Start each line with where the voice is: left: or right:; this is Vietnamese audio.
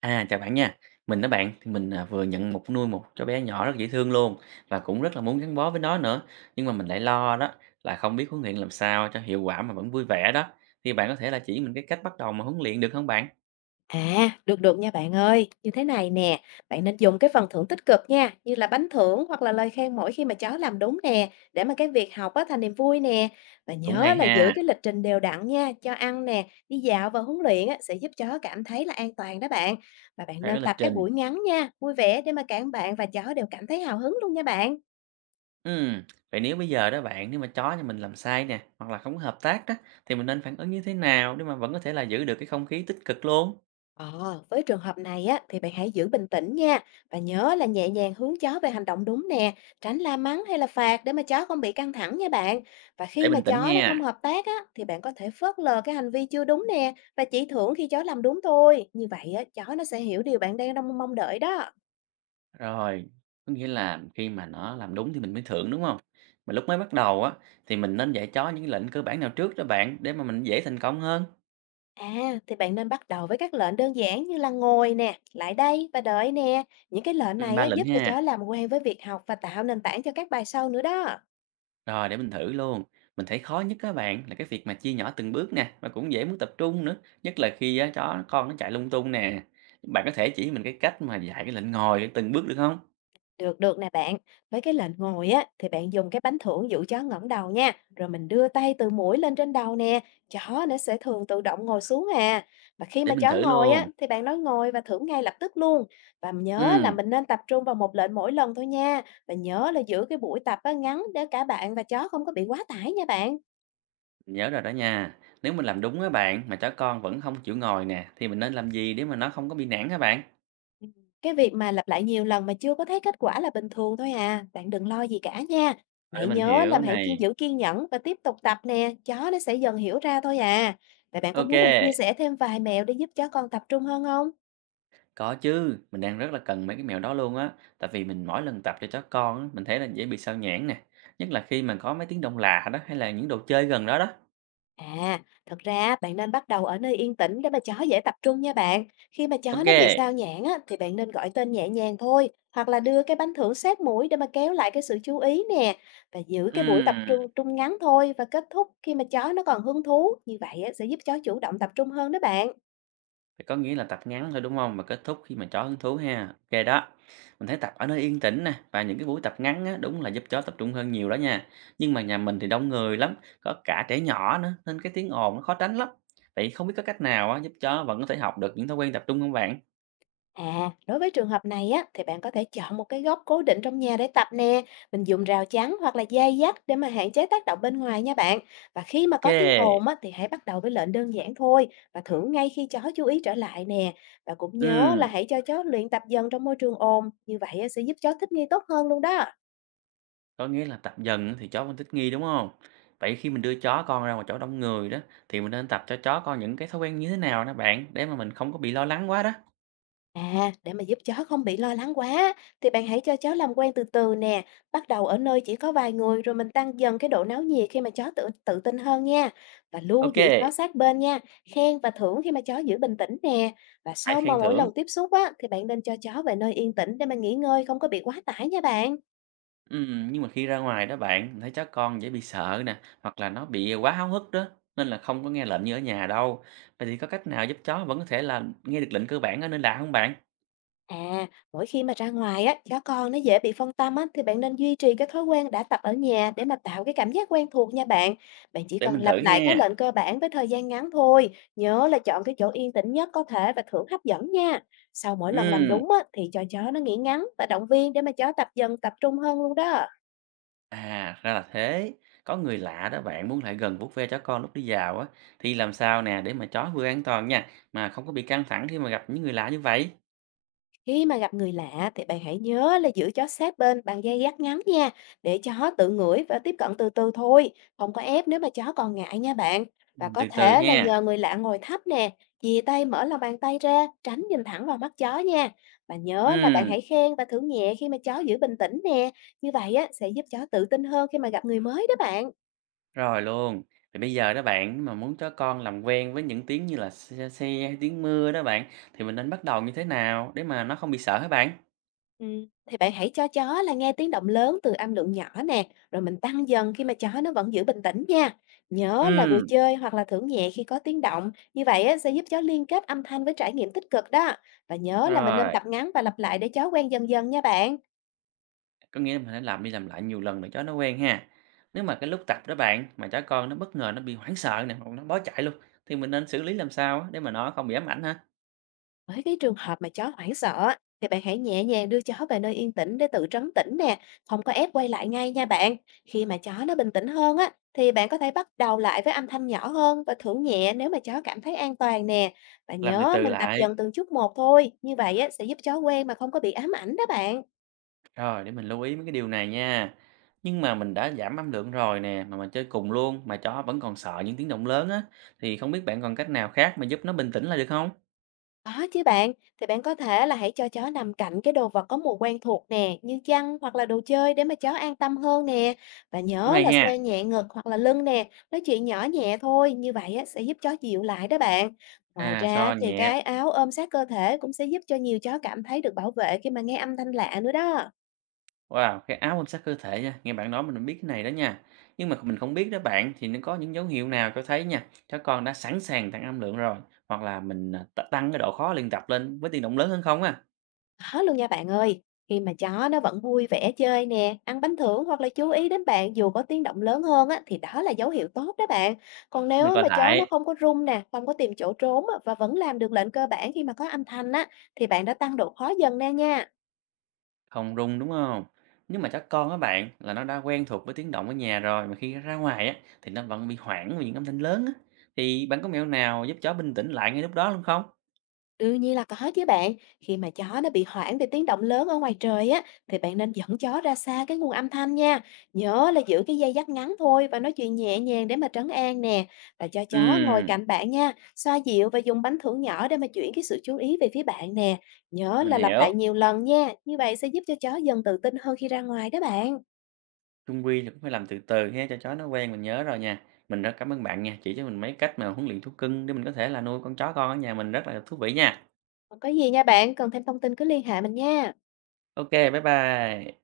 right: À, chào bạn nha. Mình đó bạn, thì mình, vừa nhận một nuôi một cháu bé nhỏ rất dễ thương luôn và cũng rất là muốn gắn bó với nó nữa. Nhưng mà mình lại lo đó là không biết huấn luyện làm sao cho hiệu quả mà vẫn vui vẻ đó. Thì bạn có thể là chỉ mình cái cách bắt đầu mà huấn luyện được không bạn?
left: À, được được nha bạn ơi. Như thế này nè, bạn nên dùng cái phần thưởng tích cực nha, như là bánh thưởng hoặc là lời khen mỗi khi mà cháu làm đúng nè, để mà cái việc học á thành niềm vui nè. Và
right: Cũng
left: nhớ
right: hay
left: là giữ
right: ha,
left: cái lịch trình đều đặn nha, cho ăn nè, đi dạo và huấn luyện á sẽ giúp chó cảm thấy là an toàn đó bạn. Và bạn
right: phải có
left: nên
right: lịch
left: tập các
right: trình.
left: buổi ngắn nha, vui vẻ để mà cả bạn và chó đều cảm thấy hào hứng luôn nha bạn.
right: Ừm, Vậy nếu bây giờ đó bạn, nếu mà chó nhà mình làm sai nè, hoặc là không có hợp tác đó, thì mình nên phản ứng như thế nào để mà vẫn có thể là giữ được cái không khí tích cực luôn?
left: Ờ, với trường hợp này á thì bạn hãy giữ bình tĩnh nha, và nhớ là nhẹ nhàng hướng chó về hành động đúng nè, tránh la mắng hay là phạt để mà chó không bị căng thẳng nha bạn. Và
right: Để
left: khi mà
right: bình tĩnh
left: chó nó không
right: nha.
left: hợp tác á thì bạn có thể phớt lờ cái hành vi chưa đúng nè, và chỉ thưởng khi chó làm đúng thôi. Như vậy á, chó nó sẽ hiểu điều bạn đang mong mong đợi đó.
right: Rồi, có nghĩa là khi mà nó làm đúng thì mình mới thưởng, đúng không? Mà lúc mới bắt đầu á, thì mình nên dạy chó những lệnh cơ bản nào trước đó bạn, để mà mình dễ thành công hơn?
left: À, thì bạn nên bắt đầu với các lệnh đơn giản như là ngồi nè, lại đây và đợi nè. Những cái lệnh
right: Ừm.
left: này
right: 3
left: á,
right: lệnh
left: giúp cho
right: ha,
left: chó làm quen với việc học và tạo nền tảng cho các bài sau nữa đó.
right: rồi để mình thử luôn. Mình thấy khó nhất các bạn, là cái việc mà chia nhỏ từng bước nè, mà cũng dễ mất tập trung nữa, nhất là khi á chó con nó chạy lung tung nè. Bạn có thể chỉ mình cái cách mà dạy cái lệnh ngồi từng bước được không?
left: Được được nè bạn, với cái lệnh ngồi á thì bạn dùng cái bánh thưởng dụ chó ngẩng đầu nha, rồi mình đưa tay từ mũi lên trên đầu nè, chó nó sẽ thường tự động ngồi xuống à. Và khi
right: Để
left: mà
right: mình
left: chó
right: thử
left: ngồi á
right: luôn.
left: thì bạn nói ngồi và thưởng ngay lập tức luôn. Và nhớ là
right: Ừm,
left: mình nên tập trung vào một lệnh mỗi lần thôi nha. Và nhớ là giữ cái buổi tập á ngắn, để cả bạn và chó không có bị quá tải nha bạn.
right: mình nhớ rồi đó nha. Nếu mình làm đúng á bạn, mà chó con vẫn không chịu ngồi nè, thì mình nên làm gì để mà nó không có bị nản các bạn?
left: Ừm, cái việc mà lặp lại nhiều lần mà chưa có thấy kết quả là bình thường thôi à, bạn đừng lo gì cả nha.
right: Ừ,
left: Hãy
right: mình
left: nhớ là
right: hiểu
left: hãy kiên
right: này.
left: giữ kiên nhẫn và tiếp tục tập nè, chó nó sẽ dần hiểu ra thôi à. Vậy bạn có muốn mình chia
right: OK,
left: sẻ thêm vài mẹo để giúp chó con tập trung hơn không?
right: có chứ, mình đang rất là cần mấy cái mẹo đó luôn á, tại vì mình mỗi lần tập cho chó con á, mình thấy là dễ bị sao nhãng nè, nhất là khi mà có mấy tiếng động lạ đó hay là những đồ chơi gần đó đó.
left: À, thật ra bạn nên bắt đầu ở nơi yên tĩnh để mà chó dễ tập trung nha bạn. Khi mà chó nó bị
right: OK,
left: sao nhãng á, thì bạn nên gọi tên nhẹ nhàng thôi, hoặc là đưa cái bánh thưởng sát mũi để mà kéo lại cái sự chú ý nè. Và giữ cái buổi tập
right: ừm,
left: trung trung ngắn thôi, và kết thúc khi mà chó nó còn hứng thú. Như vậy á, sẽ giúp chó chủ động tập trung hơn đó bạn.
right: vậy có nghĩa là tập ngắn thôi, đúng không? Và kết thúc khi mà chó hứng thú ha. OK đó, mình thấy tập ở nơi yên tĩnh nè và những cái buổi tập ngắn á, đúng là giúp chó tập trung hơn nhiều đó nha. Nhưng mà nhà mình thì đông người lắm, có cả trẻ nhỏ nữa nên cái tiếng ồn nó khó tránh lắm. Vậy không biết có cách nào á, giúp chó vẫn có thể học được những thói quen tập trung không bạn?
left: À, đối với trường hợp này á, thì bạn có thể chọn một cái góc cố định trong nhà để tập nè. Mình dùng rào chắn hoặc là dây dắt để mà hạn chế tác động bên ngoài nha bạn. Và khi mà có tiếng
right: OK,
left: ồn á, thì hãy bắt đầu với lệnh đơn giản thôi, và thưởng ngay khi chó chú ý trở lại nè. Và cũng nhớ là
right: ừm,
left: hãy cho chó luyện tập dần trong môi trường ồn. Như vậy á, sẽ giúp chó thích nghi tốt hơn luôn đó.
right: có nghĩa là tập dần á thì chó vẫn thích nghi, đúng không? Vậy khi mình đưa chó con ra ngoài chỗ đông người đó, thì mình nên tập cho chó con những cái thói quen như thế nào đó bạn, để mà mình không có bị lo lắng quá đó?
left: À, để mà giúp chó không bị lo lắng quá thì bạn hãy cho chó làm quen từ từ nè, bắt đầu ở nơi chỉ có vài người, rồi mình tăng dần cái độ náo nhiệt khi mà chó tự tự tin hơn nha. Và luôn giữ chó
right: OK,
left: sát bên nha, khen và thưởng khi mà chó giữ bình tĩnh nè. Và
right: hãy
left: sau
right: khen
left: mà mỗi
right: thưởng.
left: lần tiếp xúc á thì bạn nên cho chó về nơi yên tĩnh để mà nghỉ ngơi, không có bị quá tải nha bạn.
right: Nhưng mà khi ra ngoài đó bạn, mình thấy chó con dễ bị sợ nè, hoặc là nó bị quá háo hức đó, nên là không có nghe lệnh như ở nhà đâu. Vậy thì có cách nào giúp chó vẫn có thể là nghe được lệnh cơ bản ở nơi lạ không bạn?
left: À, mỗi khi mà ra ngoài á, chó con nó dễ bị phân tâm á, thì bạn nên duy trì cái thói quen đã tập ở nhà để mà tạo cái cảm giác quen thuộc nha bạn. Bạn chỉ
right: Để
left: cần
right: mình
left: lặp
right: thử
left: lại các
right: ha.
left: lệnh cơ bản với thời gian ngắn thôi. Nhớ là chọn cái chỗ yên tĩnh nhất có thể và thưởng hấp dẫn nha. Sau mỗi lần làm
right: Ừm.
left: đúng á, thì cho chó nó nghỉ ngắn và động viên để mà chó tập dần tập trung hơn luôn đó.
right: À, ra là thế. Có người lạ đó bạn muốn lại gần vuốt ve chó con lúc đi dạo á thì làm sao nè để mà chó vừa an toàn nha mà không có bị căng thẳng khi mà gặp những người lạ như vậy.
left: Khi mà gặp người lạ thì bạn hãy nhớ là giữ chó sát bên bằng dây dắt ngắn nha, để chó tự ngửi và tiếp cận từ từ thôi, không có ép nếu mà chó còn ngại nha bạn. Và
right: Mình
left: có
right: từ từ
left: thể là
right: ha.
left: nhờ người lạ ngồi thấp nè, chìa tay mở lòng bàn tay ra, tránh nhìn thẳng vào mắt chó nha. Và nhớ là bạn
right: Ừ,
left: hãy khen và thưởng nhẹ khi mà chó giữ bình tĩnh nè, như vậy á sẽ giúp chó tự tin hơn khi mà gặp người mới đó bạn.
right: rồi luôn. Thì bây giờ đó bạn mà muốn chó con làm quen với những tiếng như là xe hay tiếng mưa đó bạn thì mình nên bắt đầu như thế nào để mà nó không bị sợ hả bạn?
left: Thì bạn hãy cho chó là nghe tiếng động lớn từ âm lượng nhỏ nè, rồi mình tăng dần khi mà chó nó vẫn giữ bình tĩnh nha. Nhớ là vừa
right: Ừ,
left: chơi hoặc là thưởng nhẹ khi có tiếng động, như vậy á, sẽ giúp chó liên kết âm thanh với trải nghiệm tích cực đó. Và nhớ là mình nên
right: rồi.
left: tập ngắn và lặp lại để chó quen dần dần nha bạn.
right: Có nghĩa là mình phải làm đi làm lại nhiều lần để chó nó quen ha. Nếu mà cái lúc tập đó bạn, mà chó con nó bất ngờ nó bị hoảng sợ nè, hoặc nó bó chạy luôn, thì mình nên xử lý làm sao á để mà nó không bị ám ảnh ha?
left: Với cái trường hợp mà chó hoảng sợ á, thì bạn hãy nhẹ nhàng đưa chó về nơi yên tĩnh để tự trấn tĩnh nè, không có ép quay lại ngay nha bạn. Khi mà chó nó bình tĩnh hơn á, thì bạn có thể bắt đầu lại với âm thanh nhỏ hơn và thưởng nhẹ nếu mà chó cảm thấy an toàn nè. Và
right: Làm từ
left: nhớ
right: từ
left: mình tập
right: lại,
left: dần từng chút một thôi, như vậy á, sẽ giúp chó quen mà không có bị ám ảnh đó bạn.
right: rồi để mình lưu ý mấy cái điều này nha. Nhưng mà mình đã giảm âm lượng rồi nè, mà mình chơi cùng luôn, mà chó vẫn còn sợ những tiếng động lớn á, thì không biết bạn còn cách nào khác mà giúp nó bình tĩnh lại được không?
left: Có chứ bạn, thì bạn có thể là hãy cho chó nằm cạnh cái đồ vật có mùi quen thuộc nè, như chăn hoặc là đồ chơi để mà chó an tâm hơn nè. Và
right: Cũng
left: nhớ là
right: hay ha.
left: xoa nhẹ ngực hoặc là lưng nè, nói chuyện nhỏ nhẹ thôi, như vậy á, sẽ giúp chó dịu lại đó bạn. Ngoài
right: À,
left: ra
right: so
left: thì
right: nhẹ.
left: cái áo ôm sát cơ thể cũng sẽ giúp cho nhiều chó cảm thấy được bảo vệ khi mà nghe âm thanh lạ nữa đó.
right: Wow, cái áo quan sát cơ thể nha, nghe bạn nói mình biết cái này đó nha. Nhưng mà mình không biết đó bạn thì nó có những dấu hiệu nào cho thấy nha, chó con đã sẵn sàng tăng âm lượng rồi hoặc là tăng cái độ khó luyện tập lên với tiếng động lớn hơn không á.
left: Có luôn nha bạn ơi, khi mà chó nó vẫn vui vẻ chơi nè, ăn bánh thưởng hoặc là chú ý đến bạn dù có tiếng động lớn hơn á, thì đó là dấu hiệu tốt đó bạn. Còn
right: Mình
left: nếu
right: coi
left: mà chó nó
right: lại,
left: không có rung nè, không có tìm chỗ trốn á, và vẫn làm được lệnh cơ bản khi mà có âm thanh á, thì bạn đã tăng độ khó dần nè nha.
right: không rung đúng không? Nhưng mà chó con á bạn là nó đã quen thuộc với tiếng động ở nhà rồi mà khi ra ngoài á thì nó vẫn bị hoảng vì những âm thanh lớn á. Thì bạn có mẹo nào giúp chó bình tĩnh lại ngay lúc đó luôn không?
left: Đương nhiên là có chứ bạn. Khi mà chó nó bị hoảng vì tiếng động lớn ở ngoài trời á, thì bạn nên dẫn chó ra xa cái nguồn âm thanh nha. Nhớ là giữ cái dây dắt ngắn thôi và nói chuyện nhẹ nhàng để mà trấn an nè. Và cho chó ngồi
right: Ừm,
left: cạnh bạn nha, xoa dịu và dùng bánh thưởng nhỏ để mà chuyển cái sự chú ý về phía bạn nè. Nhớ
right: mình
left: là lặp
right: hiểu.
left: lại nhiều lần nha, như vậy sẽ giúp cho chó dần tự tin hơn khi ra ngoài đó bạn.
right: Chung quy là cũng phải làm từ từ ha cho chó nó quen, mình nhớ rồi nha. Mình rất cảm ơn bạn nha, chỉ cho mình mấy cách mà huấn luyện thú cưng để mình có thể là nuôi con chó con ở nhà mình rất là thú vị nha.
left: Còn có gì nha bạn, cần thêm thông tin cứ liên hệ mình nha.
right: OK, bye bye.